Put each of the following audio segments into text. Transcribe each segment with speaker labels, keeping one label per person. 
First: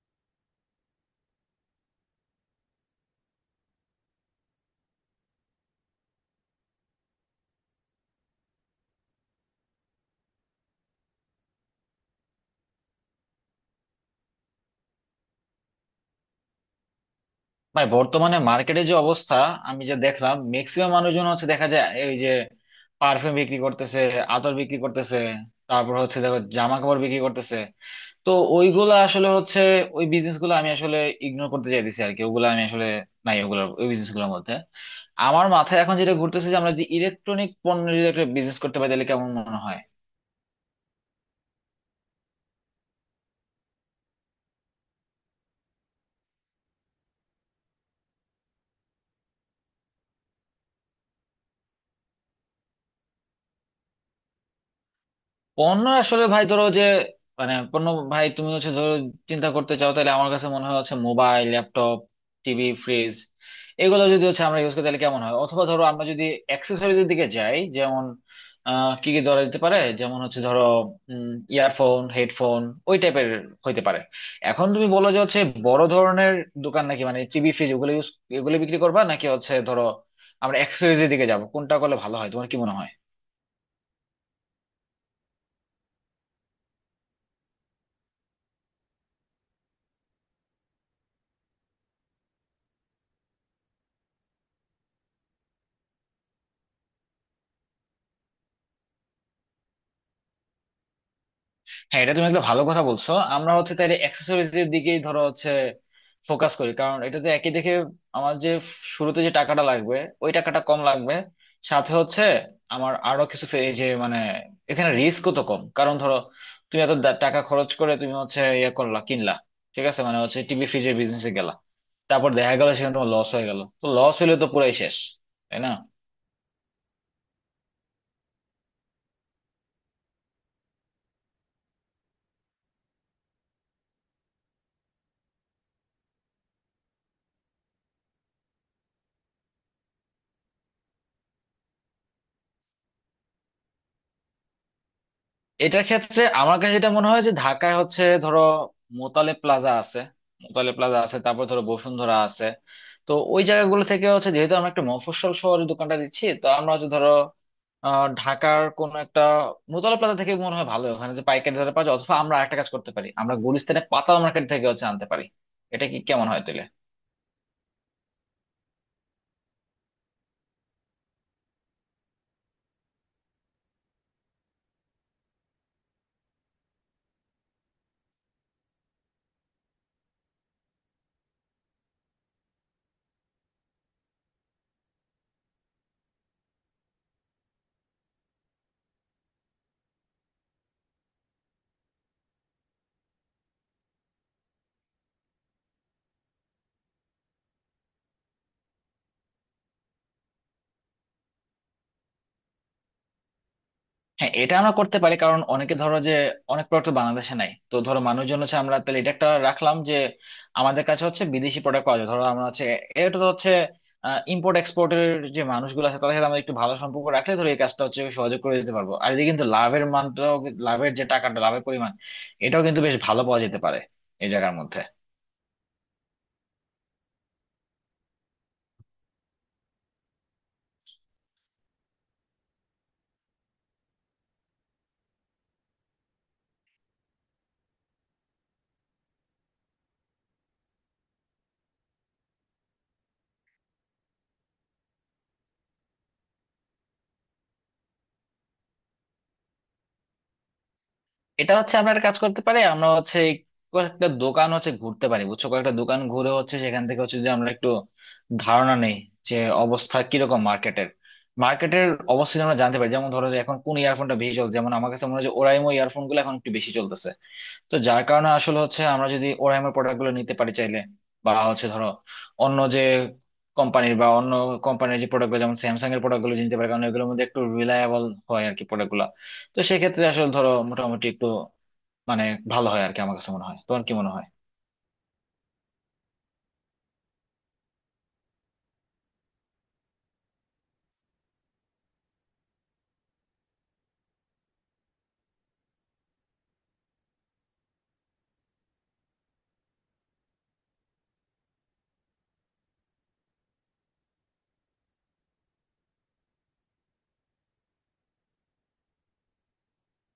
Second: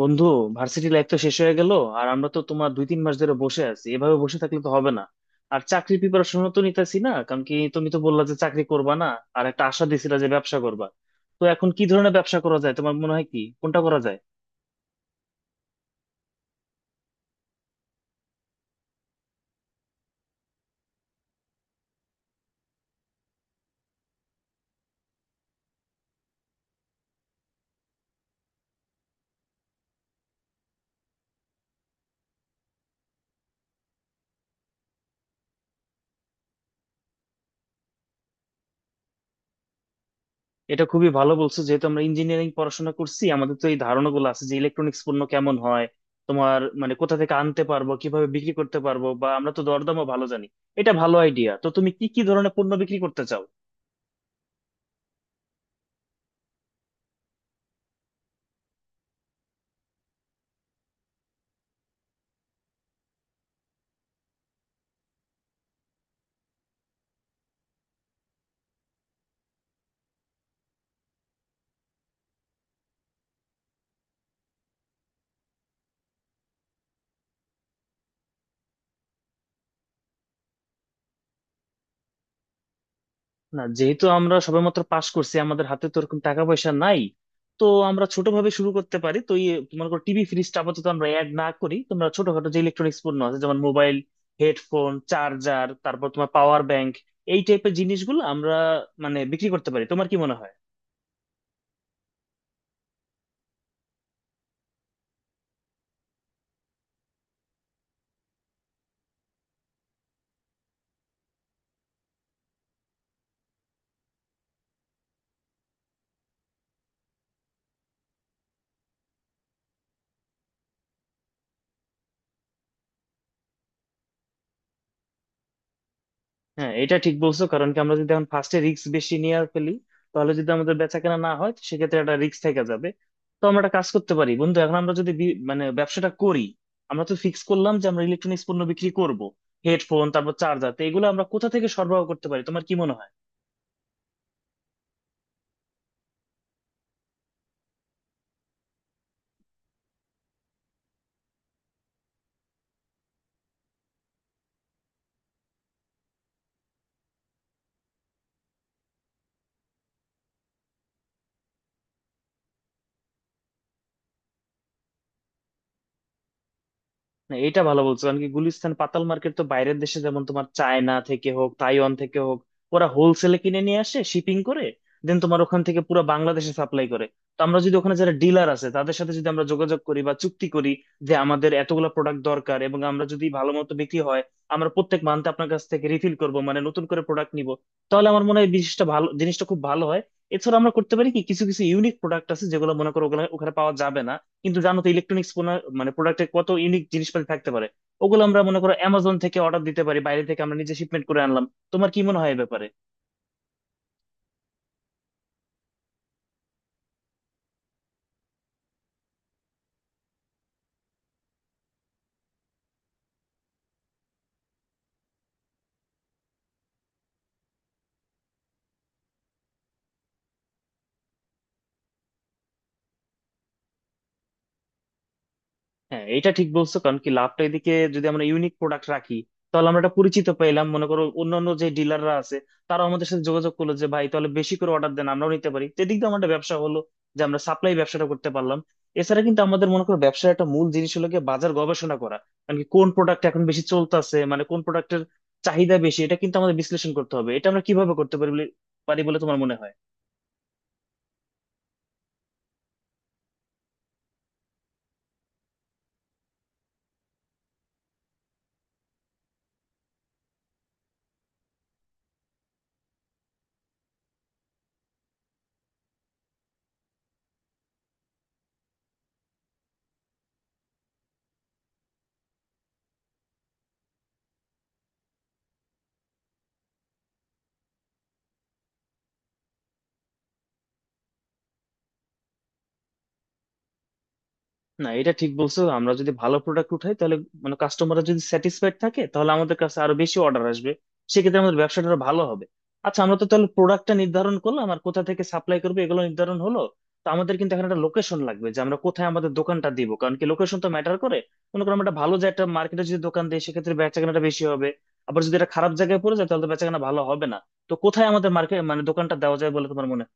Speaker 1: বন্ধু, varsity life তো শেষ হয়ে গেল। আর আমরা তো তোমার দুই তিন মাস ধরে বসে আছি, এভাবে বসে থাকলে তো হবে না। আর চাকরি প্রিপারেশনও তো নিতেছি না, কারণ কি তুমি তো বললা যে চাকরি করবা না। আর একটা আশা দিছিলা যে ব্যবসা করবা। তো এখন কি ধরনের ব্যবসা করা যায় তোমার মনে হয়, কি কোনটা করা যায়?
Speaker 2: ভাই বর্তমানে মার্কেটে যে অবস্থা, আমি যে দেখলাম ম্যাক্সিমাম মানুষজন হচ্ছে দেখা যায় এই যে পারফিউম বিক্রি করতেছে, আতর বিক্রি করতেছে, তারপর হচ্ছে দেখো জামা কাপড় বিক্রি করতেছে। তো ওইগুলা আসলে হচ্ছে ওই বিজনেস গুলো আমি আসলে ইগনোর করতে চাইতেছি আর কি, ওগুলো আমি আসলে নাই ওগুলো ওই বিজনেস গুলোর মধ্যে। আমার মাথায় এখন যেটা ঘুরতেছে যে আমরা যে ইলেকট্রনিক পণ্য যদি একটা বিজনেস করতে পারি তাহলে কেমন মনে হয়?
Speaker 1: এটা খুবই ভালো বলছো। যেহেতু আমরা ইঞ্জিনিয়ারিং পড়াশোনা করছি, আমাদের তো এই ধারণা গুলো আছে যে ইলেকট্রনিক্স পণ্য কেমন হয়, তোমার মানে কোথা থেকে আনতে পারবো, কিভাবে বিক্রি করতে পারবো, বা আমরা তো দরদামও ভালো জানি। এটা ভালো আইডিয়া। তো তুমি কি কি ধরনের পণ্য বিক্রি করতে চাও?
Speaker 2: পণ্য আসলে ভাই ধরো যে, মানে পণ্য, ভাই তুমি হচ্ছে ধরো চিন্তা করতে চাও তাহলে আমার কাছে মনে হয় হচ্ছে মোবাইল, ল্যাপটপ, টিভি, ফ্রিজ, এগুলো যদি হচ্ছে আমরা ইউজ করি তাহলে কেমন হয়, অথবা ধরো আমরা যদি অ্যাক্সেসরিজের দিকে যাই, যেমন কি কি ধরা যেতে পারে যেমন হচ্ছে ধরো ইয়ারফোন, হেডফোন, ওই টাইপের হইতে পারে। এখন তুমি বলো যে হচ্ছে বড় ধরনের দোকান নাকি মানে টিভি ফ্রিজ ওগুলো ইউজ এগুলো বিক্রি করবা, নাকি হচ্ছে ধরো আমরা অ্যাক্সেসরিজের দিকে যাবো? কোনটা করলে ভালো হয়, তোমার কি মনে হয়?
Speaker 1: না, যেহেতু আমরা সবেমাত্র পাশ করছি আমাদের হাতে তো ওরকম টাকা পয়সা নাই। তো আমরা ছোটভাবে শুরু করতে পারি। তো ইয়ে তোমার টিভি ফ্রিজটা আপাতত আমরা অ্যাড না করি, তোমরা ছোটখাটো যে ইলেকট্রনিক্স পণ্য আছে যেমন মোবাইল, হেডফোন, চার্জার, তারপর তোমার পাওয়ার ব্যাংক এই টাইপের জিনিসগুলো আমরা মানে বিক্রি করতে পারি। তোমার কি মনে হয়?
Speaker 2: হ্যাঁ, এটা তুমি একটা ভালো কথা বলছো। আমরা হচ্ছে তাহলে অ্যাক্সেসরিজ এর দিকেই ধরো হচ্ছে ফোকাস করি, কারণ এটাতে একই দেখে আমার যে শুরুতে যে টাকাটা লাগবে ওই টাকাটা কম লাগবে। সাথে হচ্ছে আমার আরো কিছু এই যে মানে এখানে রিস্কও তো কম, কারণ ধরো তুমি এত টাকা খরচ করে তুমি হচ্ছে ইয়ে করলা, কিনলা, ঠিক আছে মানে হচ্ছে টিভি ফ্রিজের বিজনেসে গেলা, তারপর দেখা গেল সেখানে তোমার লস হয়ে গেল, তো লস হইলে তো পুরাই শেষ, তাই না?
Speaker 1: হ্যাঁ, এটা ঠিক বলছো। কারণ কি আমরা যদি এখন ফার্স্টে রিস্ক বেশি নিয়ে আর ফেলি, তাহলে যদি আমাদের বেচা কেনা না হয় তো সেক্ষেত্রে একটা রিস্ক থেকে যাবে। তো আমরা একটা কাজ করতে পারি বন্ধু। এখন আমরা যদি মানে ব্যবসাটা করি, আমরা তো ফিক্স করলাম যে আমরা ইলেকট্রনিক্স পণ্য বিক্রি করব, হেডফোন তারপর চার্জার, তো এগুলো আমরা কোথা থেকে সরবরাহ করতে পারি তোমার কি মনে হয়?
Speaker 2: এটার ক্ষেত্রে আমার কাছে এটা মনে হয় যে ঢাকায় হচ্ছে ধরো মোতালে প্লাজা আছে, তারপর ধরো বসুন্ধরা আছে। তো ওই জায়গাগুলো থেকে হচ্ছে যেহেতু আমরা একটা মফস্বল শহরের দোকানটা দিচ্ছি, তো আমরা হচ্ছে ধরো ঢাকার কোন একটা মোতালে প্লাজা থেকে মনে হয় ভালো, ওখানে যে পাইকারি দরে পাওয়া যায়, অথবা আমরা একটা কাজ করতে পারি, আমরা গুলিস্তানের পাতা মার্কেট থেকে হচ্ছে আনতে পারি। এটা কি কেমন হয় তাহলে?
Speaker 1: না, এটা ভালো বলছো। কারণ কি গুলিস্তান পাতাল মার্কেট তো বাইরের দেশে যেমন তোমার চায়না থেকে হোক, তাইওয়ান থেকে হোক, ওরা হোলসেলে কিনে নিয়ে আসে শিপিং করে, দেন তোমার ওখান থেকে পুরো বাংলাদেশে সাপ্লাই করে। তো আমরা যদি ওখানে যারা ডিলার আছে তাদের সাথে যদি আমরা যোগাযোগ করি বা চুক্তি করি যে আমাদের এতগুলো প্রোডাক্ট দরকার, এবং আমরা যদি ভালো মতো বিক্রি হয় আমরা প্রত্যেক মান্থে আপনার কাছ থেকে রিফিল করব মানে নতুন করে প্রোডাক্ট নিব, তাহলে আমার মনে হয় বিশিষ্ট ভালো জিনিসটা খুব ভালো হয়। এছাড়া আমরা করতে পারি কি, কিছু কিছু ইউনিক প্রোডাক্ট আছে যেগুলো মনে করো ওখানে পাওয়া যাবে না। কিন্তু জানো তো ইলেকট্রনিক্স মানে প্রোডাক্টে কত ইউনিক জিনিসপাতি থাকতে পারে, ওগুলো আমরা মনে করো অ্যামাজন থেকে অর্ডার দিতে পারি, বাইরে থেকে আমরা নিজে শিপমেন্ট করে আনলাম। তোমার কি মনে হয় এই ব্যাপারে?
Speaker 2: হ্যাঁ, এটা আমরা করতে পারি, কারণ অনেকে ধরো যে অনেক প্রোডাক্ট বাংলাদেশে নাই, তো ধরো মানুষজন হচ্ছে আমরা তাহলে এটা একটা রাখলাম যে আমাদের কাছে হচ্ছে বিদেশি প্রোডাক্ট পাওয়া যায়। ধরো আমরা হচ্ছে এটা তো হচ্ছে ইম্পোর্ট এক্সপোর্টের যে মানুষগুলো আছে তাদের সাথে আমরা একটু ভালো সম্পর্ক রাখলে ধরো এই কাজটা হচ্ছে সহজে করে দিতে পারবো, আর এদিকে কিন্তু লাভের মানটাও, লাভের যে টাকাটা, লাভের পরিমাণ এটাও কিন্তু বেশ ভালো পাওয়া যেতে পারে এই জায়গার মধ্যে।
Speaker 1: হ্যাঁ, এটা ঠিক বলছো। কারণ কি লাভটা এদিকে যদি আমরা ইউনিক প্রোডাক্ট রাখি তাহলে আমরা একটা পরিচিত পেলাম, মনে করো অন্যান্য যে ডিলাররা আছে তারা আমাদের সাথে যোগাযোগ করলো যে ভাই তাহলে বেশি করে অর্ডার দেন, আমরাও নিতে পারি। তো এদিক দিয়ে আমাদের ব্যবসা হলো যে আমরা সাপ্লাই ব্যবসাটা করতে পারলাম। এছাড়া কিন্তু আমাদের মনে করো ব্যবসার একটা মূল জিনিস হলো গিয়ে বাজার গবেষণা করা। মানে কি, কোন প্রোডাক্ট এখন বেশি চলতেছে, মানে কোন প্রোডাক্টের চাহিদা বেশি, এটা কিন্তু আমাদের বিশ্লেষণ করতে হবে। এটা আমরা কিভাবে করতে পারি বলে তোমার মনে হয়?
Speaker 2: এটা হচ্ছে আমরা একটা কাজ করতে পারি, আমরা হচ্ছে এই কয়েকটা দোকান হচ্ছে ঘুরতে পারি, বুঝছো, কয়েকটা দোকান ঘুরে হচ্ছে সেখান থেকে হচ্ছে যে আমরা একটু ধারণা নেই যে অবস্থা কিরকম মার্কেটের মার্কেটের অবস্থা যদি আমরা জানতে পারি, যেমন ধরো যে এখন কোন ইয়ারফোনটা বেশি চলছে, যেমন আমার কাছে মনে হয় যে ওরাইমো ইয়ারফোন গুলো এখন একটু বেশি চলতেছে। তো যার কারণে আসলে হচ্ছে আমরা যদি ওরাইমোর প্রোডাক্ট গুলো নিতে পারি চাইলে, বা হচ্ছে ধরো অন্য যে কোম্পানির বা অন্য কোম্পানির যে প্রোডাক্ট গুলো, যেমন স্যামসাং এর প্রোডাক্ট গুলো নিতে পারি, কারণ এগুলোর মধ্যে একটু রিলায়েবল হয় আর কি প্রোডাক্ট গুলো। তো সেক্ষেত্রে আসলে ধরো মোটামুটি একটু মানে ভালো হয় আর কি, আমার কাছে মনে হয়, তোমার কি মনে হয়?
Speaker 1: না, এটা ঠিক বলছো। আমরা যদি ভালো প্রোডাক্ট উঠাই তাহলে মানে কাস্টমাররা যদি স্যাটিসফাইড থাকে তাহলে আমাদের কাছে আরো বেশি অর্ডার আসবে, সেক্ষেত্রে আমাদের ব্যবসাটা আরো ভালো হবে। আচ্ছা, আমরা তো তাহলে প্রোডাক্টটা নির্ধারণ করলাম আর কোথা থেকে সাপ্লাই করবো এগুলো নির্ধারণ হলো। তো আমাদের কিন্তু এখানে একটা লোকেশন লাগবে যে আমরা কোথায় আমাদের দোকানটা দিব, কারণ কি লোকেশন তো ম্যাটার করে। মনে করো আমরা একটা ভালো যে একটা মার্কেটে যদি দোকান দিই সেক্ষেত্রে বেচাকেনাটা বেশি হবে, আবার যদি এটা খারাপ জায়গায় পড়ে যায় তাহলে তো বেচাকেনা ভালো হবে না। তো কোথায় আমাদের মার্কেট মানে দোকানটা দেওয়া যায় বলে তোমার মনে হয়?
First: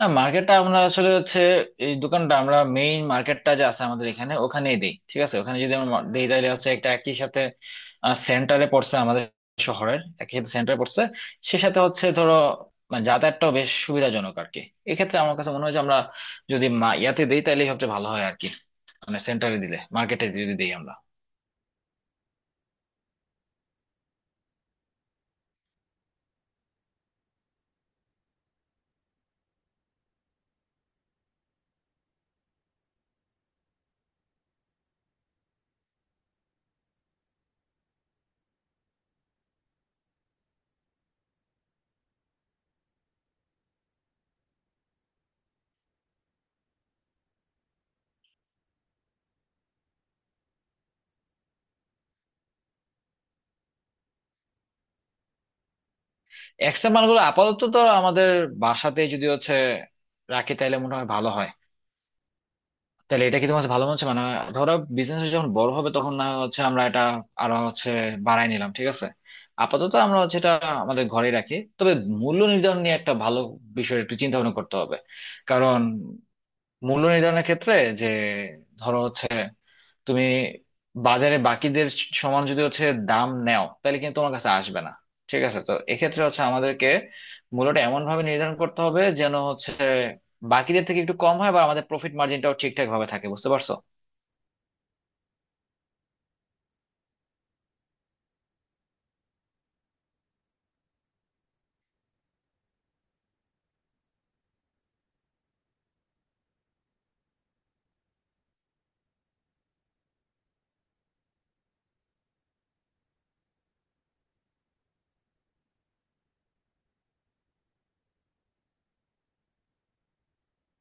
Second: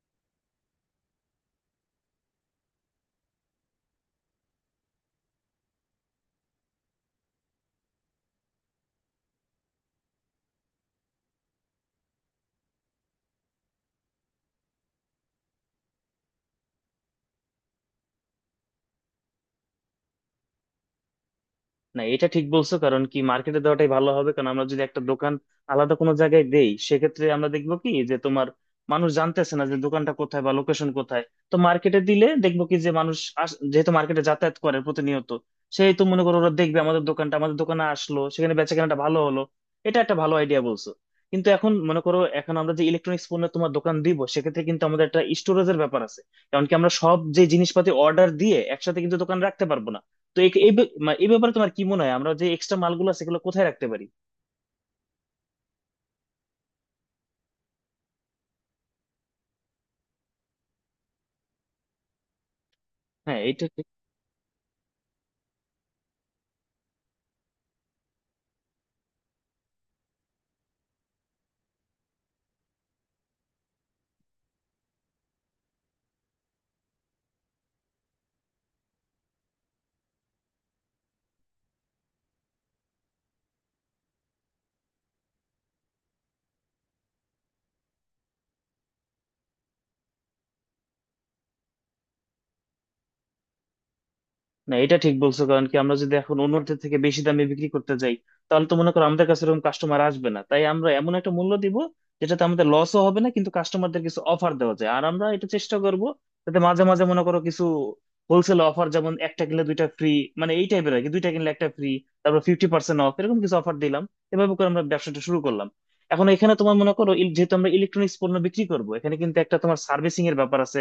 Speaker 2: না, মার্কেটটা আমরা আসলে হচ্ছে এই দোকানটা আমরা মেইন মার্কেটটা যে আছে আমাদের এখানে ওখানেই দেই, ঠিক আছে? ওখানে যদি আমরা দেই তাহলে হচ্ছে একটা একই সাথে সেন্টারে পড়ছে আমাদের শহরের, একই সাথে সেন্টারে পড়ছে, সে সাথে হচ্ছে ধরো মানে যাতায়াতটাও বেশ সুবিধাজনক আর কি। এক্ষেত্রে আমার কাছে মনে হয় যে আমরা যদি ইয়াতে দিই তাহলে সবচেয়ে ভালো হয় আর কি, মানে সেন্টারে দিলে, মার্কেটে যদি দিই আমরা।
Speaker 1: না, এটা ঠিক বলছো। কারণ কি মার্কেটে দেওয়াটাই ভালো হবে। কারণ আমরা যদি একটা দোকান আলাদা কোনো জায়গায় দেই সেক্ষেত্রে আমরা দেখবো কি যে তোমার মানুষ জানতেছে না যে দোকানটা কোথায় বা লোকেশন কোথায়। তো মার্কেটে দিলে দেখবো কি যে মানুষ যেহেতু মার্কেটে যাতায়াত করে প্রতিনিয়ত, সেই তো মনে করো ওরা দেখবে আমাদের দোকানটা, আমাদের দোকানে আসলো, সেখানে বেচাকেনাটা ভালো হলো। এটা একটা ভালো আইডিয়া বলছো। কিন্তু এখন মনে করো এখন আমরা যে ইলেকট্রনিক্স পণ্য তোমার দোকান দিব সেক্ষেত্রে কিন্তু আমাদের একটা স্টোরেজের ব্যাপার আছে, কারণ কি আমরা সব যে জিনিসপাতি অর্ডার দিয়ে একসাথে কিন্তু দোকান রাখতে পারবো না। তো এই এই ব্য- মা- এই ব্যাপারে তোমার কি মনে হয় আমরা যে এক্সট্রা মালগুলো আছে সেগুলো কোথায় রাখতে পারি?
Speaker 2: এক্সট্রা মালগুলো আপাতত তো আমাদের বাসাতে যদি হচ্ছে রাখি তাহলে মনে হয় ভালো হয়। তাহলে এটা
Speaker 1: হ্যাঁ,
Speaker 2: কি তোমার
Speaker 1: এটা।
Speaker 2: কাছে ভালো মনে হচ্ছে মানে? ধরো বিজনেস যখন বড় হবে তখন না হয় হচ্ছে আমরা এটা আরো হচ্ছে বাড়াই নিলাম, ঠিক আছে? আপাতত আমরা হচ্ছে এটা আমাদের ঘরে রাখি। তবে মূল্য নির্ধারণ নিয়ে একটা ভালো বিষয় একটু চিন্তা ভাবনা করতে হবে, কারণ মূল্য নির্ধারণের ক্ষেত্রে যে, ধরো হচ্ছে তুমি বাজারে বাকিদের সমান যদি হচ্ছে দাম নেও তাহলে কিন্তু তোমার কাছে আসবে না, ঠিক আছে? তো এক্ষেত্রে হচ্ছে আমাদেরকে মূল্যটা এমন ভাবে নির্ধারণ করতে হবে যেন হচ্ছে বাকিদের থেকে একটু কম হয়, বা আমাদের প্রফিট মার্জিনটাও ঠিকঠাক ভাবে থাকে, বুঝতে পারছো?
Speaker 1: না, এটা ঠিক বলছো। কারণ কি আমরা যদি এখন অন্যদের থেকে বেশি দামে বিক্রি করতে যাই তাহলে তো মনে করো আমাদের কাছে এরকম কাস্টমার আসবে না। তাই আমরা এমন একটা মূল্য দিব যেটাতে আমাদের লসও হবে না কিন্তু কাস্টমারদের কিছু অফার দেওয়া যায়। আর আমরা এটা চেষ্টা করব যাতে মাঝে মাঝে মনে করো কিছু হোলসেল অফার যেমন একটা কিনলে দুইটা ফ্রি, মানে এই টাইপের আর কি, দুইটা কিনলে একটা ফ্রি, তারপর 50% অফ, এরকম কিছু অফার দিলাম। এভাবে করে আমরা ব্যবসাটা শুরু করলাম। এখন এখানে তোমার মনে করো যেহেতু আমরা ইলেকট্রনিক্স পণ্য বিক্রি করবো এখানে কিন্তু একটা তোমার সার্ভিসিং এর ব্যাপার আছে,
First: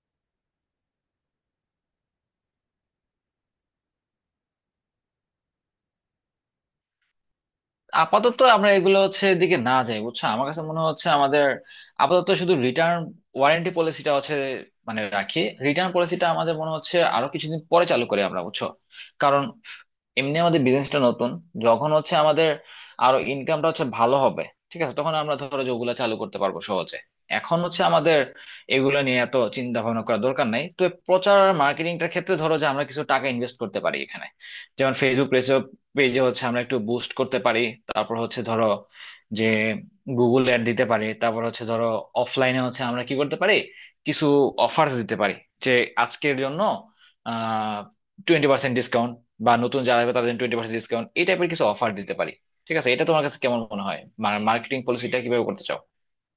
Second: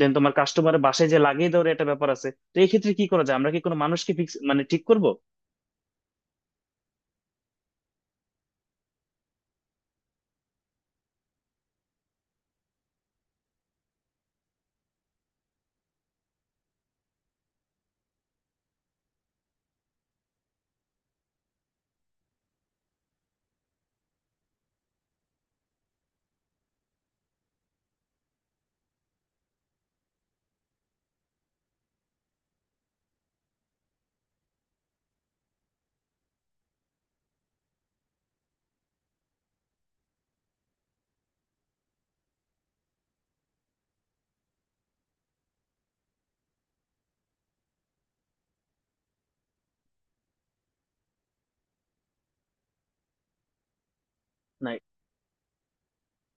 Speaker 1: দেন তোমার কাস্টমারের বাসায় যে লাগিয়ে দেওয়ার একটা ব্যাপার আছে। তো এক্ষেত্রে কি করা যায়, আমরা কি কোনো মানুষকে ফিক্স মানে ঠিক করব?
Speaker 2: আপাতত আমরা এগুলো হচ্ছে এদিকে না যাই, বুঝছো, আমার কাছে মনে হচ্ছে আমাদের আপাতত শুধু রিটার্ন ওয়ারেন্টি পলিসিটা হচ্ছে মানে রাখি। রিটার্ন পলিসিটা আমাদের মনে হচ্ছে আরো কিছুদিন পরে চালু করি আমরা, বুঝছো? কারণ এমনি আমাদের বিজনেসটা নতুন, যখন হচ্ছে আমাদের আরো ইনকামটা হচ্ছে ভালো হবে, ঠিক আছে, তখন আমরা ধরো যে ওগুলা চালু করতে পারবো সহজে। এখন হচ্ছে আমাদের এগুলো নিয়ে এত চিন্তা ভাবনা করার দরকার নাই। তো প্রচার আর মার্কেটিংটার ক্ষেত্রে ধরো যে আমরা কিছু টাকা ইনভেস্ট করতে পারি এখানে, যেমন ফেসবুক পেজে, হচ্ছে আমরা একটু বুস্ট করতে পারি, তারপর হচ্ছে ধরো যে গুগল অ্যাড দিতে পারি, তারপর হচ্ছে ধরো অফলাইনে হচ্ছে আমরা কি করতে পারি কিছু অফার্স দিতে পারি যে আজকের জন্য 20% ডিসকাউন্ট, বা নতুন যারা আসবে তাদের 20% ডিসকাউন্ট, এই টাইপের কিছু অফার দিতে পারি। ঠিক আছে, এটা তোমার কাছে কেমন মনে হয়?
Speaker 1: না,
Speaker 2: মার্কেটিং পলিসিটা কিভাবে করতে চাও?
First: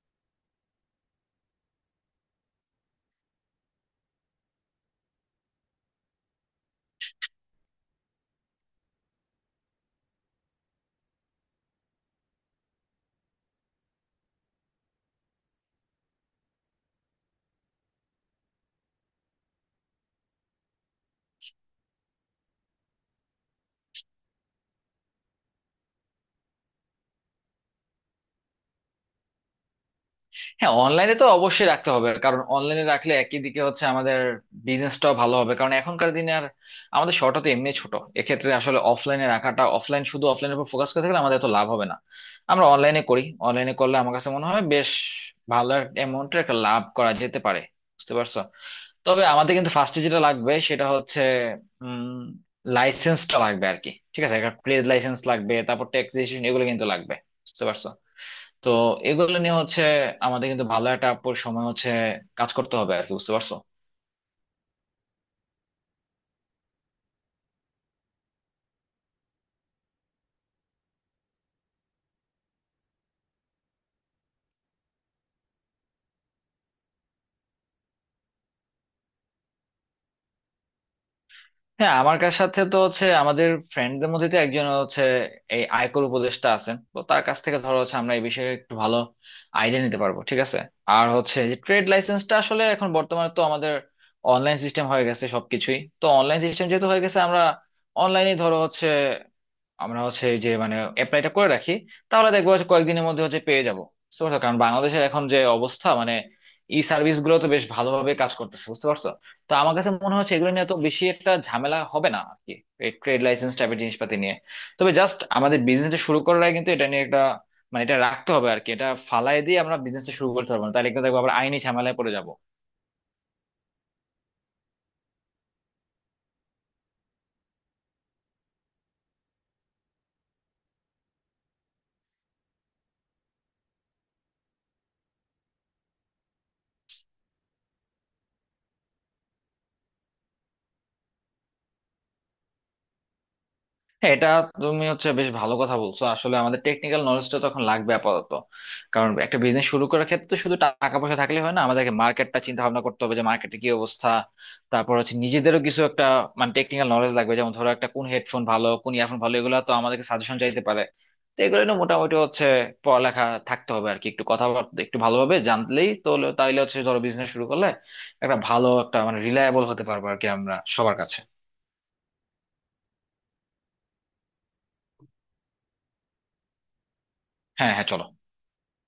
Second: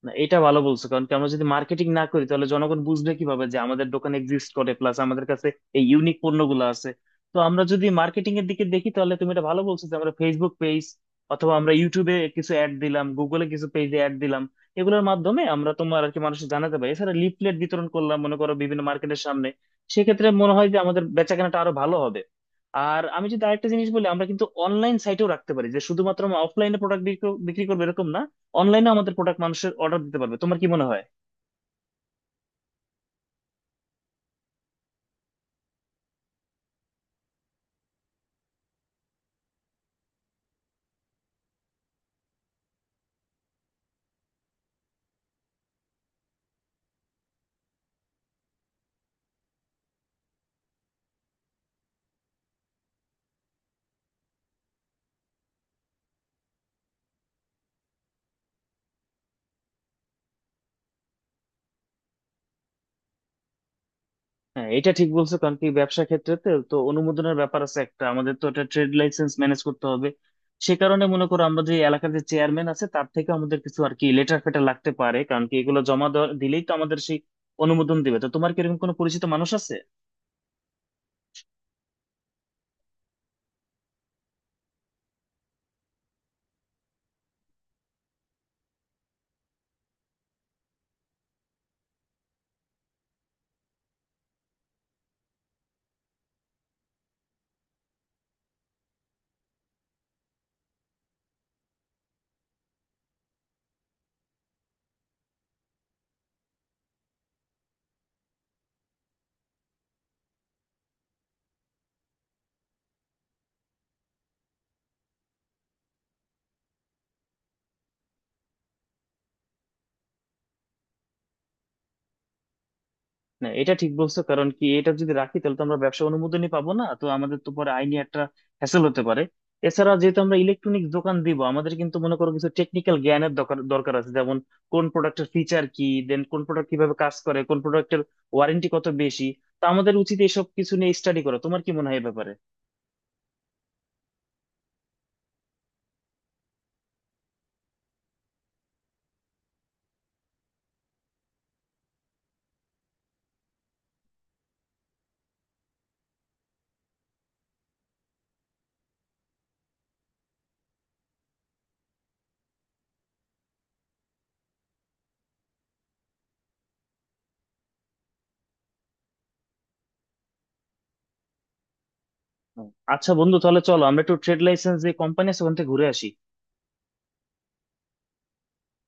Speaker 1: না, এটা ভালো বলছো। কারণ কি আমরা যদি মার্কেটিং না করি তাহলে জনগণ বুঝবে কিভাবে যে আমাদের দোকান এক্সিস্ট করে, প্লাস আমাদের কাছে এই ইউনিক পণ্যগুলো আছে। তো আমরা যদি মার্কেটিং এর দিকে দেখি তাহলে তুমি এটা ভালো বলছো যে আমরা ফেসবুক পেজ অথবা আমরা ইউটিউবে কিছু অ্যাড দিলাম, গুগলে কিছু পেজে অ্যাড দিলাম, এগুলোর মাধ্যমে আমরা তোমার আর কি মানুষকে জানাতে পারি। এছাড়া লিফলেট বিতরণ করলাম মনে করো বিভিন্ন মার্কেটের সামনে, সেক্ষেত্রে মনে হয় যে আমাদের বেচাকেনাটা আরো ভালো হবে। আর আমি যদি আরেকটা জিনিস বলি, আমরা কিন্তু অনলাইন সাইটেও রাখতে পারি যে শুধুমাত্র আমরা অফলাইনে প্রোডাক্ট বিক্রি করবো এরকম না, অনলাইনে আমাদের প্রোডাক্ট মানুষের অর্ডার দিতে পারবে। তোমার কি
Speaker 2: হ্যাঁ,
Speaker 1: মনে হয়?
Speaker 2: অনলাইনে তো অবশ্যই রাখতে হবে, কারণ অনলাইনে রাখলে একই দিকে হচ্ছে আমাদের বিজনেসটাও ভালো হবে, কারণ এখনকার দিনে আর আমাদের শর্টটা তো এমনি ছোট। এক্ষেত্রে আসলে অফলাইনে রাখাটা, অফলাইন শুধু অফলাইনের উপর ফোকাস করে থাকলে আমাদের তো লাভ হবে না। আমরা অনলাইনে করি, অনলাইনে করলে আমার কাছে মনে হয় বেশ ভালো অ্যামাউন্টের একটা amount এর একটা লাভ করা যেতে পারে, বুঝতে পারছো? তবে আমাদের কিন্তু ফার্স্টে যেটা লাগবে সেটা হচ্ছে উম লাইসেন্সটা লাগবে আর কি, ঠিক আছে, একটা ট্রেড লাইসেন্স লাগবে, তারপর ট্যাক্স রেজিস্ট্রেশন, এগুলো কিন্তু লাগবে, বুঝতে পারছো? তো এগুলো নিয়ে হচ্ছে আমাদের কিন্তু ভালো একটা আপুর সময় হচ্ছে কাজ করতে হবে আর কি, বুঝতে পারছো?
Speaker 1: হ্যাঁ, এটা ঠিক বলছো। কারণ কি ব্যবসা ক্ষেত্রে তো তো অনুমোদনের ব্যাপার আছে একটা, আমাদের তো একটা ট্রেড লাইসেন্স ম্যানেজ করতে হবে। সে কারণে মনে করো আমরা যে এলাকার যে চেয়ারম্যান আছে তার থেকে আমাদের কিছু আর কি লেটার ফেটার লাগতে পারে, কারণ কি এগুলো জমা দিলেই তো আমাদের সেই অনুমোদন দিবে। তো তোমার কি এরকম কোনো পরিচিত মানুষ আছে?
Speaker 2: হ্যাঁ, আমার কার সাথে তো হচ্ছে আমাদের ফ্রেন্ডদের মধ্যে তো একজন হচ্ছে এই আয়কর উপদেষ্টা আছেন, তো তার কাছ থেকে ধরো হচ্ছে আমরা এই বিষয়ে একটু ভালো আইডিয়া নিতে পারবো, ঠিক আছে। আর হচ্ছে যে ট্রেড লাইসেন্সটা আসলে এখন বর্তমানে তো আমাদের অনলাইন সিস্টেম হয়ে গেছে, সবকিছুই তো অনলাইন সিস্টেম, যেহেতু হয়ে গেছে আমরা অনলাইনে ধরো হচ্ছে আমরা হচ্ছে এই যে মানে অ্যাপ্লাইটা করে রাখি, তাহলে দেখবো হচ্ছে কয়েকদিনের মধ্যে হচ্ছে পেয়ে যাবো, বুঝতে পারছো? কারণ বাংলাদেশের এখন যে অবস্থা মানে ই সার্ভিস গুলো তো বেশ ভালোভাবে কাজ করতেছে, বুঝতে পারছো? তো আমার কাছে মনে হচ্ছে এগুলো নিয়ে তো বেশি একটা ঝামেলা হবে না আর কি, এই ট্রেড লাইসেন্স টাইপের জিনিসপাতি নিয়ে। তবে জাস্ট আমাদের বিজনেসটা শুরু করার আগে কিন্তু এটা নিয়ে একটা মানে এটা রাখতে হবে আর কি, এটা ফালাই দিয়ে আমরা বিজনেসটা শুরু করতে পারবো না, তাহলে কিন্তু দেখবো আবার আইনি ঝামেলায় পড়ে যাব।
Speaker 1: না, এটা ঠিক বলছো। কারণ কি এটা যদি রাখি তাহলে তো আমরা ব্যবসা অনুমোদনই পাবো না, তো আমাদের তো পরে আইনি একটা হ্যাসেল হতে পারে। এছাড়া যেহেতু আমরা ইলেকট্রনিক দোকান দিব, আমাদের কিন্তু মনে করো কিছু টেকনিক্যাল জ্ঞানের দরকার দরকার আছে, যেমন কোন প্রোডাক্টের ফিচার কি, দেন কোন প্রোডাক্ট কিভাবে কাজ করে, কোন প্রোডাক্টের ওয়ারেন্টি কত বেশি। তো আমাদের উচিত এসব কিছু নিয়ে স্টাডি করা। তোমার কি মনে হয় এ ব্যাপারে?
Speaker 2: হ্যাঁ, এটা তুমি হচ্ছে বেশ ভালো কথা বলছো, আসলে আমাদের টেকনিক্যাল নলেজটা তখন লাগবে আপাতত, কারণ একটা বিজনেস শুরু করার ক্ষেত্রে তো শুধু টাকা পয়সা থাকলে হয় না, আমাদেরকে মার্কেটটা চিন্তা ভাবনা করতে হবে যে মার্কেটে কি অবস্থা। তারপর হচ্ছে নিজেদেরও কিছু একটা মানে টেকনিক্যাল নলেজ লাগবে, যেমন ধরো একটা কোন হেডফোন ভালো, কোন ইয়ারফোন ভালো, এগুলো তো আমাদেরকে সাজেশন চাইতে পারে। তো এগুলো নিয়ে মোটামুটি হচ্ছে পড়ালেখা থাকতে হবে আর কি, একটু কথাবার্তা একটু ভালোভাবে তাইলে হচ্ছে ধরো বিজনেস শুরু করলে একটা ভালো একটা মানে রিলায়েবল হতে পারবো আর কি আমরা সবার কাছে।
Speaker 1: হুম। আচ্ছা বন্ধু, তাহলে চলো আমরা একটু ট্রেড লাইসেন্স যে কোম্পানি আছে ওখান থেকে ঘুরে আসি।
Speaker 2: হ্যাঁ, হ্যাঁ, চলো।